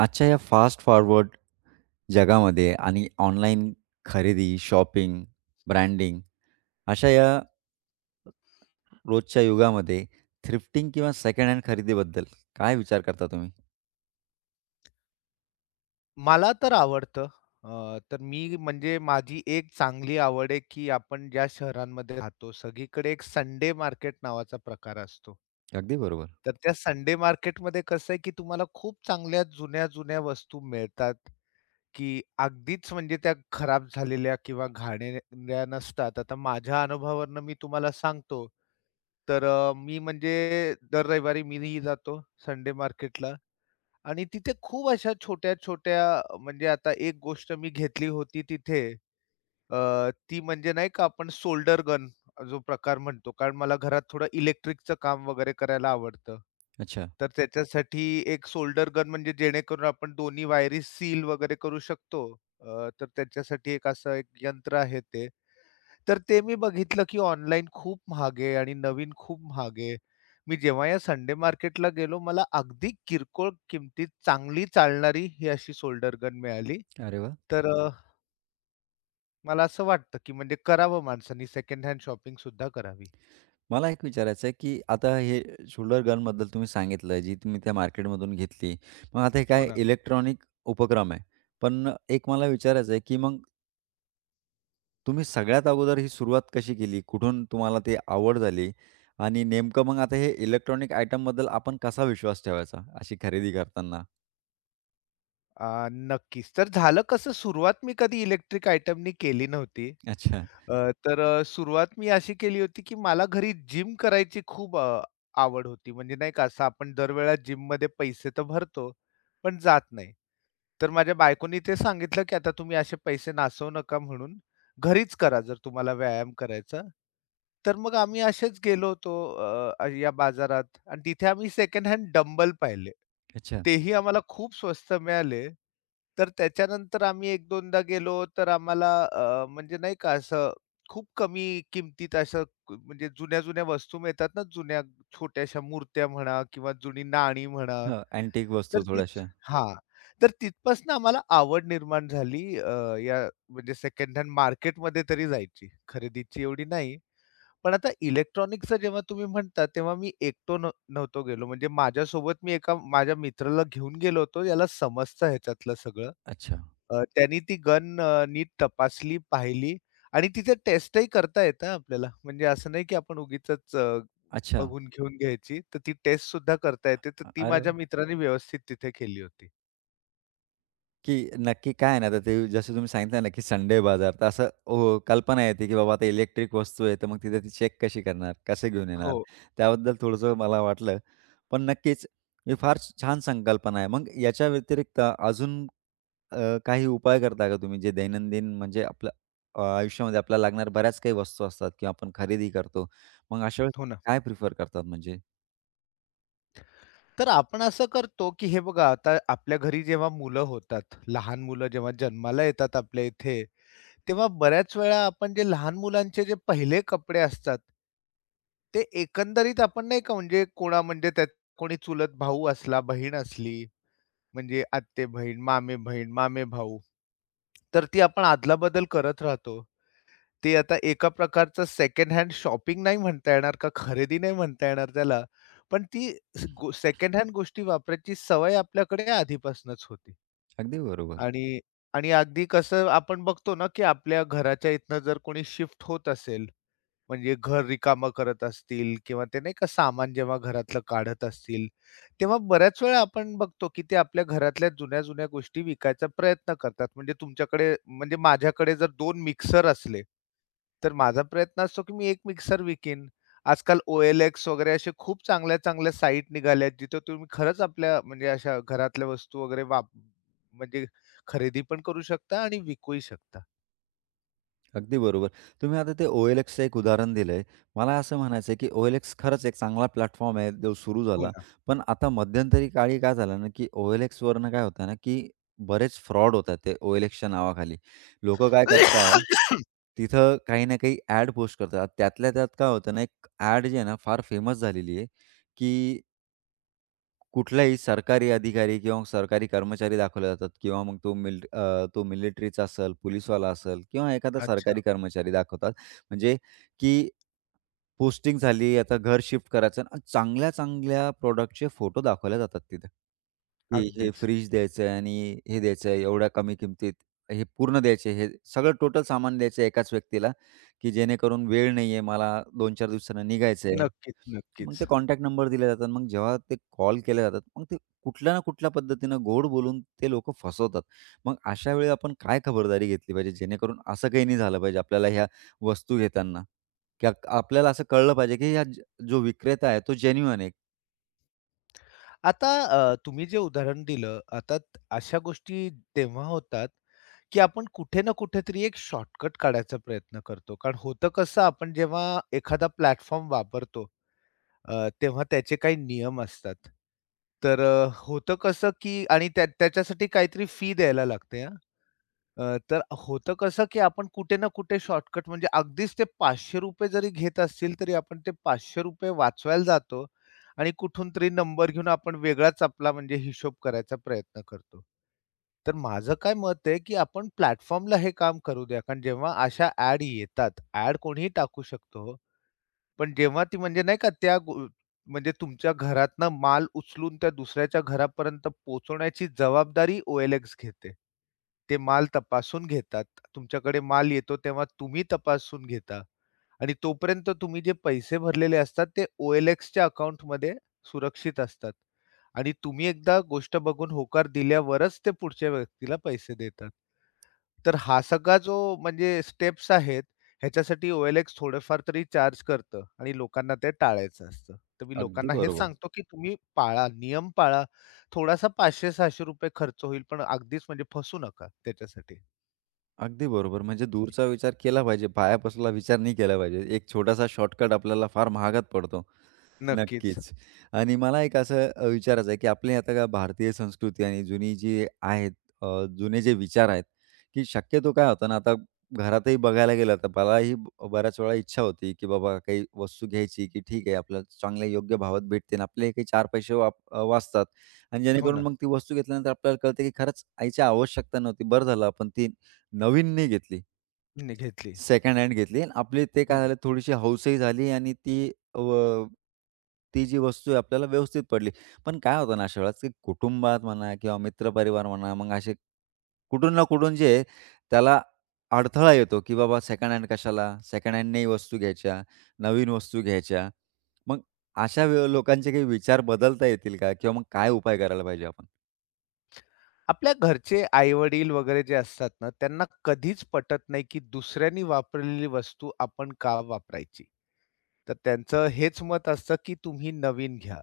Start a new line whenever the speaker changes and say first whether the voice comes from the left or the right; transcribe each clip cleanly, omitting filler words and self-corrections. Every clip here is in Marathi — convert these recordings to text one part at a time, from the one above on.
right: आजच्या या फास्ट फॉरवर्ड जगामध्ये आणि ऑनलाईन खरेदी, शॉपिंग, ब्रँडिंग अशा या रोजच्या युगामध्ये थ्रिफ्टिंग किंवा सेकंड हँड खरेदीबद्दल काय विचार करता तुम्ही?
left: मला तर आवडतं. तर मी म्हणजे माझी एक चांगली आवड आहे, की आपण ज्या शहरांमध्ये राहतो, सगळीकडे एक संडे मार्केट नावाचा प्रकार असतो.
right: अगदी बरोबर.
left: तर त्या संडे मार्केटमध्ये कसं आहे, की तुम्हाला खूप चांगल्या जुन्या-जुन्या वस्तू मिळतात, की अगदीच म्हणजे त्या खराब झालेल्या किंवा घाणेरड्या नसतात. आता माझ्या अनुभवावरून मी तुम्हाला सांगतो, तर मी म्हणजे दर रविवारी मीही जातो संडे मार्केटला. आणि तिथे खूप अशा छोट्या-छोट्या म्हणजे आता एक गोष्ट मी घेतली होती तिथे ती म्हणजे नाही का आपण सोल्डर गन जो प्रकार म्हणतो. कारण मला घरात थोडं इलेक्ट्रिकचं काम वगैरे करायला आवडतं.
right: अच्छा.
left: तर त्याच्यासाठी एक सोल्डर गन म्हणजे जेणेकरून आपण दोन्ही वायरी सील वगैरे करू शकतो. तर त्याच्यासाठी एक असं एक यंत्र आहे ते. तर ते मी बघितलं, की ऑनलाईन खूप महागे आहे आणि नवीन खूप महागे, मी जेव्हा या संडे मार्केटला गेलो, मला अगदी किरकोळ किमतीत चांगली चालणारी ही अशी शोल्डर गन मिळाली.
right: अरे वाह!
left: तर मला असं वाटतं, की म्हणजे करावं माणसांनी सेकंड हँड शॉपिंग सुद्धा करावी.
right: मला एक विचारायचं आहे, की आता हे शोल्डर गनबद्दल तुम्ही सांगितलं, जी तुम्ही त्या मार्केटमधून घेतली. मग आता हे
left: हो
right: काय
left: ना.
right: इलेक्ट्रॉनिक उपक्रम आहे. पण एक मला विचारायचं आहे, की मग तुम्ही सगळ्यात अगोदर ही सुरुवात कशी केली? कुठून तुम्हाला ती आवड झाली? आणि नेमकं मग आता हे इलेक्ट्रॉनिक आयटमबद्दल आपण कसा विश्वास ठेवायचा अशी खरेदी करताना?
left: नक्कीच. तर झालं कसं सुरुवात मी कधी इलेक्ट्रिक आयटमनी केली नव्हती.
right: अच्छा,
left: तर सुरुवात मी अशी केली होती, की मला घरी जिम करायची खूप आवड होती. म्हणजे नाही का असं आपण दरवेळा जिममध्ये पैसे तर भरतो, पण जात नाही. तर माझ्या बायकोनी ते सांगितलं, की "आता तुम्ही असे पैसे नासवू नका म्हणून, घरीच करा जर तुम्हाला व्यायाम करायचा." तर मग आम्ही असेच गेलो होतो या बाजारात आणि तिथे आम्ही सेकंड हँड डंबल पाहिले.
right: अच्छा.
left: तेही आम्हाला खूप स्वस्त मिळाले. तर त्याच्यानंतर आम्ही 1-2दा गेलो तर आम्हाला म्हणजे नाही का खूप कमी किमतीत असं म्हणजे जुन्या-जुन्या वस्तू मिळतात ना, जुन्या छोट्याशा मूर्त्या म्हणा किंवा जुनी नाणी म्हणा.
right: हां, अँटिक
left: तर
right: वस्तू
left: तिथ
right: थोड्याशा.
left: हां. तर तिथपासून आम्हाला आवड निर्माण झाली या म्हणजे सेकंड हँड मार्केटमध्ये तरी जायची. खरेदीची एवढी नाही. पण आता इलेक्ट्रॉनिक्सचं जेव्हा तुम्ही म्हणता, तेव्हा मी एकटो नव्हतो गेलो. म्हणजे माझ्यासोबत मी एका माझ्या मित्राला घेऊन गेलो होतो. याला समजतं ह्याच्यातलं सगळं.
right: अच्छा,
left: त्यानी ती गन नीट तपासली, पाहिली आणि तिथे टेस्टही करता येतं आपल्याला. म्हणजे असं नाही की आपण उगीचच
right: अच्छा.
left: बघून घेऊन घ्यायची. तर ती टेस्टसुद्धा करता येते. तर ती
right: अरे
left: माझ्या
right: वाह!
left: मित्राने व्यवस्थित तिथे केली होती.
right: की नक्की काय आहे ना, आता ते जसं तुम्ही सांगितलं ना, की संडे बाजार तर असं कल्पना येते, की बाबा आता इलेक्ट्रिक वस्तू आहे, तर मग तिथे ती चेक कशी करणार? कसे घेऊन
left: हो,
right: येणार? त्याबद्दल थोडंसं मला वाटलं. पण नक्कीच ही फार छान संकल्पना आहे. मग याच्या व्यतिरिक्त अजून काही उपाय करता का तुम्ही जे दैनंदिन म्हणजे आपलं आयुष्यामध्ये आपल्याला लागणाऱ्या बऱ्याच काही वस्तू असतात किंवा आपण खरेदी करतो. मग अशा वेळेस
left: हो ना.
right: काय प्रिफर करतात म्हणजे?
left: तर आपण असं करतो की हे बघा, आता आपल्या घरी जेव्हा मुलं होतात, लहान मुलं जेव्हा जन्माला येतात आपल्या इथे, तेव्हा बऱ्याच वेळा आपण जे लहान मुलांचे जे पहिले कपडे असतात, ते एकंदरीत आपण नाही का म्हणजे कोणा म्हणजे त्यात कोणी चुलत भाऊ असला, बहीण असली, म्हणजे आत्ते-बहीण, मामे-बहीण, मामे-भाऊ. तर ती आपण अदला-बदल करत राहतो. ते आता एका प्रकारचं सेकंड हँड शॉपिंग नाही म्हणता येणार का खरेदी नाही म्हणता येणार त्याला. पण ती सेकंड हँड गोष्टी वापरायची सवय आपल्याकडे आधीपासूनच होती.
right: अगदी बरोबर.
left: आणि आणि अगदी कसं आपण बघतो ना, की आपल्या घराच्या इथनं जर कोणी शिफ्ट होत असेल, म्हणजे घर रिकामं करत असतील किंवा ते नाही का सामान जेव्हा घरातलं काढत असतील, तेव्हा बऱ्याच वेळा आपण बघतो, की ते आपल्या घरातल्या जुन्या-जुन्या गोष्टी विकायचा प्रयत्न करतात. म्हणजे तुमच्याकडे म्हणजे माझ्याकडे जर 2 मिक्सर असले, तर माझा प्रयत्न असतो, की मी 1 मिक्सर विकीन. आजकाल OLX वगैरे असे खूप चांगल्या-चांगल्या साईट निघाल्या आहेत, जिथे तुम्ही खरंच आपल्या म्हणजे अशा घरातल्या वस्तू वगैरे म्हणजे खरेदी पण करू शकता आणि विकूही शकता.
right: अगदी बरोबर. तुम्ही आता ते Oएलएक्सचं एक उदाहरण दिलंय. मला असं म्हणायचं आहे, की Oएलएक्स खरंच एक चांगला प्लॅटफॉर्म आहे, जो सुरू
left: हो
right: झाला.
left: ना.
right: पण आता मध्यंतरी काळी काय झालं ना, की Oएलएक्सवरनं काय होतं ना, की बरेच फ्रॉड होतात ते Oएलएक्सच्या नावाखाली. लोकं काय करताय, तिथं काही ना काही ॲड पोस्ट करतात. त्यातल्या त्यात काय होतं ना, एक ॲड जी आहे ना, फार फेमस झालेली आहे, की कुठलाही सरकारी अधिकारी किंवा मग सरकारी कर्मचारी दाखवले जातात किंवा मग तो मिलिटरीचा असेल, पोलिसवाला असेल किंवा एखादा
left: अच्छा.
right: सरकारी कर्मचारी दाखवतात. म्हणजे की पोस्टिंग झाली, आता घर शिफ्ट करायचं आणि चांगल्या-चांगल्या प्रॉडक्टचे फोटो दाखवले जातात तिथे, की हे
left: अगदीच.
right: फ्रिज द्यायचं आहे आणि हे द्यायचं आहे एवढ्या कमी किमतीत, हे पूर्ण द्यायचे, हे सगळं टोटल सामान द्यायचं एकाच व्यक्तीला, की जेणेकरून वेळ नाहीये मला 2-4 दिवसांनी निघायचंय.
left: नक्कीच,
right: मग
left: नक्कीच.
right: ते कॉन्टॅक्ट नंबर दिले जातात. मग जेव्हा ते कॉल केले जातात, मग ते कुठल्या ना कुठल्या पद्धतीनं गोड बोलून ते लोकं फसवतात. मग अशा वेळी आपण काय खबरदारी घेतली पाहिजे जेणेकरून असं काही नाही झालं पाहिजे आपल्याला ह्या वस्तू घेताना, की आपल्याला असं कळलं पाहिजे की हा जो विक्रेता आहे तो जेन्युइन आहे.
left: आता तुम्ही जे उदाहरण दिलं, आता अशा गोष्टी तेव्हा होतात, की आपण कुठे ना कुठेतरी एक शॉर्टकट काढायचा प्रयत्न करतो. कारण होतं कसं आपण जेव्हा एखादा प्लॅटफॉर्म वापरतो तेव्हा त्याचे काही नियम असतात. तर होतं कसं, की आणि त्या त्याच्यासाठी काहीतरी फी द्यायला लागते हां. तर होतं कसं, की आपण कुठे ना कुठे शॉर्टकट म्हणजे अगदीच ते ₹500 जरी घेत असतील, तरी आपण ते ₹500 वाचवायला जातो आणि कुठून तरी नंबर घेऊन आपण वेगळाच आपला म्हणजे हिशोब करायचा प्रयत्न करतो. तर माझं काय मत आहे, की आपण प्लॅटफॉर्मला हे काम करू द्या. कारण जेव्हा अशा ॲड येतात, ॲड कोणीही टाकू शकतो हो. पण जेव्हा ती म्हणजे नाही का त्या म्हणजे तुमच्या घरातनं माल उचलून त्या दुसऱ्याच्या घरापर्यंत पोहोचवण्याची जबाबदारी OLX घेते. ते माल तपासून घेतात. तुमच्याकडे माल येतो तेव्हा तुम्ही तपासून घेता आणि तोपर्यंत तुम्ही जे पैसे भरलेले असतात ते OLXच्या अकाउंटमध्ये सुरक्षित असतात आणि तुम्ही एकदा गोष्ट बघून होकार दिल्यावरच ते पुढच्या व्यक्तीला पैसे देतात. तर हा सगळा जो म्हणजे स्टेप्स आहेत, ह्याच्यासाठी OLX थोडंफार तरी चार्ज करतं आणि लोकांना ते टाळायचं असतं. तर मी
right: अगदी
left: लोकांना हेच
right: बरोबर.
left: सांगतो, की तुम्ही पाळा, नियम पाळा. थोडासा ₹500-600 खर्च होईल, पण अगदीच म्हणजे फसू नका त्याच्यासाठी.
right: अगदी बरोबर. म्हणजे दूरचा विचार केला पाहिजे, पायापासूनला विचार नाही केला पाहिजे. एक छोटासा शॉर्टकट आपल्याला फार महागात पडतो.
left: नक्कीच.
right: नक्कीच. आणि मला एक असं विचारायचं आहे, की आपली आता का भारतीय संस्कृती आणि जुनी जी आहेत अ, जुने जे विचार आहेत, की शक्यतो काय होतं ना, आता घरातही बघायला गेलं तर मलाही बऱ्याच वेळा इच्छा होती, की बाबा काही वस्तू घ्यायची, की ठीक आहे आपल्याला चांगल्या योग्य भावात भेटते आणि आपले काही 4 पैसे वाचतात आणि
left: हो
right: जेणेकरून
left: ना.
right: मग ती वस्तू घेतल्यानंतर आपल्याला कळतं, की खरंच आईची आवश्यकता नव्हती. बरं झालं आपण ती नवीन नाही घेतली.
left: मी घेतली.
right: सेकंड हँड घेतली आणि आपली ते
left: हं.
right: काय झालं थोडीशी हौसही झाली आणि ती जी वस्तू आहे आपल्याला व्यवस्थित पडली. पण काय होतं ना, अशा वेळेस की कुटुंबात म्हणा किंवा मित्रपरिवार म्हणा, मग असे कुठून ना कुठून जे आहे, त्याला अडथळा येतो, की बाबा सेकंड हँड कशाला? सेकंड हँड नाही वस्तू घ्यायच्या, नवीन वस्तू घ्यायच्या. मग अशा वे लोकांचे काही विचार बदलता येतील का? किंवा मग काय उपाय करायला पाहिजे आपण?
left: आपल्या घरचे आई-वडील वगैरे जे असतात ना, त्यांना कधीच पटत नाही, की दुसऱ्यांनी वापरलेली वस्तू आपण का वापरायची? तर त्यांचं हेच मत असतं, की तुम्ही नवीन घ्या.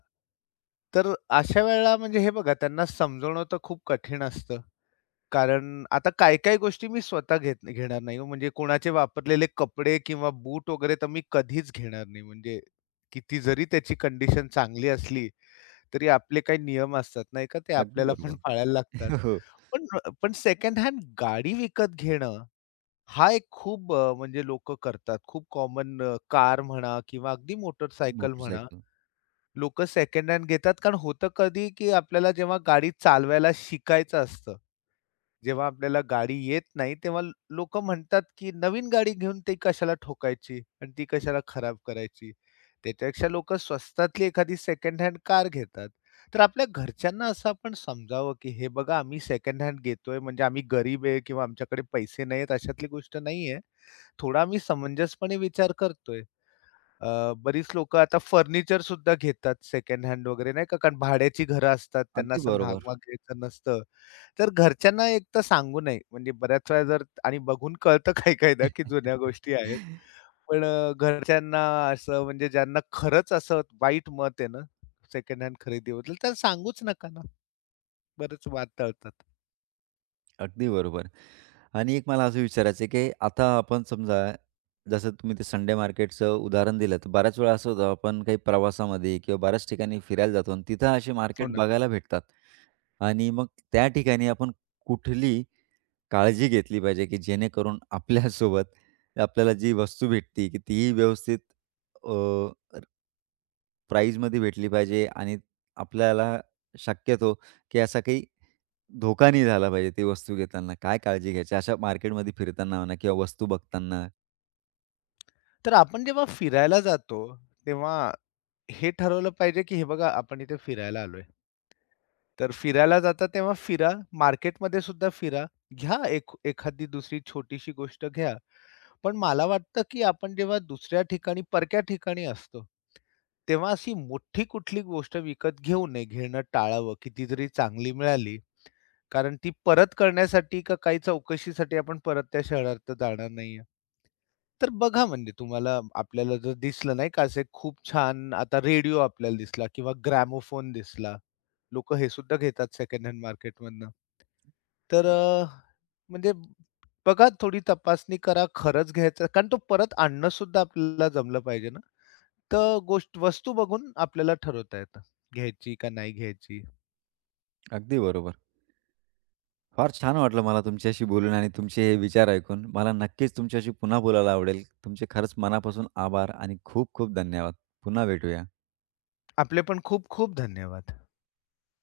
left: तर अशा वेळेला म्हणजे हे बघा त्यांना समजवणं तर खूप कठीण असतं. कारण आता काही-काही गोष्टी मी स्वतः घेत घेणार नाही हो. म्हणजे कोणाचे वापरलेले कपडे किंवा बूट वगैरे तर मी कधीच घेणार नाही. म्हणजे किती जरी त्याची कंडिशन चांगली असली, तरी आपले काही नियम असतात नाही का, ते
right: अगदी
left: आपल्याला पण
right: बरोबर.
left: पाळायला लागतात.
right: हो,
left: पण पण सेकंड हँड गाडी विकत घेणं हा एक खूप म्हणजे लोक करतात. खूप कॉमन कार म्हणा किंवा अगदी मोटरसायकल म्हणा,
right: मोटरसायकल.
left: लोक सेकंड हँड घेतात. कारण होतं कधी, की आपल्याला जेव्हा गाडी चालवायला शिकायचं असतं, जेव्हा आपल्याला गाडी येत नाही, तेव्हा लोक म्हणतात, की नवीन गाडी घेऊन ती कशाला ठोकायची आणि ती कशाला खराब करायची. त्याच्यापेक्षा लोकं स्वस्तातली एखादी सेकंड हँड कार घेतात. तर आपल्या घरच्यांना असं आपण समजावं, की हे बघा आम्ही सेकंड हँड घेतोय म्हणजे आम्ही गरीब आहे किंवा आमच्याकडे पैसे नाहीयेत अशातली गोष्ट नाहीये. थोडा मी समंजसपणे विचार करतोय. अ, बरीच लोकं आता फर्निचर सुद्धा घेतात सेकंड हँड वगैरे नाही का, कारण भाड्याची घरं असतात, त्यांना
right: अगदी
left: असं
right: बरोबर.
left: महाग-महाग घ्यायचं नसतं. तर घरच्यांना एक तर सांगू नये, म्हणजे बऱ्याच वेळा जर आणि बघून कळतं काही-काहीदा की जुन्या गोष्टी आहेत. पण घरच्यांना असं म्हणजे ज्यांना खरंच असं वाईट मत आहे ना, सेकंड हँड खरेदीबद्दल, तर सांगूच नका ना. बरेच वाद टळतात.
right: अगदी बरोबर. आणि एक मला असं विचारायचं आहे, की आता आपण समजा जसं तुम्ही ते संडे मार्केटचं उदाहरण दिलं, तर बऱ्याच वेळा असं होतं आपण काही प्रवासामध्ये किंवा बऱ्याच ठिकाणी फिरायला जातो आणि तिथं असे
left: हो
right: मार्केट
left: ना.
right: बघायला भेटतात आणि मग त्या ठिकाणी आपण कुठली काळजी घेतली पाहिजे, की जेणेकरून आपल्यासोबत आपल्याला जी वस्तू भेटते, की तीही व्यवस्थित प्राईजमध्ये भेटली पाहिजे आणि आपल्याला शक्यतो, की असा काही धोका नाही झाला पाहिजे ती वस्तू घेताना. काय काळजी घ्यायची अशा मार्केटमध्ये फिरताना म्हणा किंवा वस्तू बघताना.
left: तर आपण जेव्हा फिरायला जातो, तेव्हा हे ठरवलं पाहिजे, की हे बघा आपण इथे फिरायला आलोय. तर फिरायला जाता तेव्हा फिरा, मार्केटमध्ये सुद्धा फिरा. घ्या एक एखादी दुसरी छोटीशी गोष्ट घ्या. पण मला वाटतं, की आपण जेव्हा दुसऱ्या ठिकाणी, परक्या ठिकाणी असतो, तेव्हा अशी मोठी कुठली गोष्ट विकत घेऊ नये, घेणं टाळावं. कितीतरी चांगली मिळाली, कारण ती परत करण्यासाठी का काही चौकशीसाठी आपण परत त्या शहरात तर जाणार नाहीये. तर बघा म्हणजे तुम्हाला आपल्याला जर दिसलं नाही का असे खूप छान आता रेडिओ आपल्याला दिसला किंवा ग्रॅमोफोन दिसला. लोकं हे सुद्धा घेतात सेकंड हँड मार्केटमधनं. तर म्हणजे बघा, थोडी तपासणी करा, खरंच घ्यायचं कारण तो परत आणणं सुद्धा आपल्याला जमलं पाहिजे ना. तर गोष्ट वस्तू बघून आपल्याला ठरवता येतं, घ्यायची का नाही घ्यायची.
right: अगदी बरोबर. फार छान वाटलं मला तुमच्याशी बोलून आणि तुमचे हे विचार ऐकून. मला नक्कीच तुमच्याशी पुन्हा बोलायला आवडेल. तुमचे खरंच मनापासून आभार आणि खूप खूप धन्यवाद. पुन्हा भेटूया.
left: आपले पण खूप खूप धन्यवाद.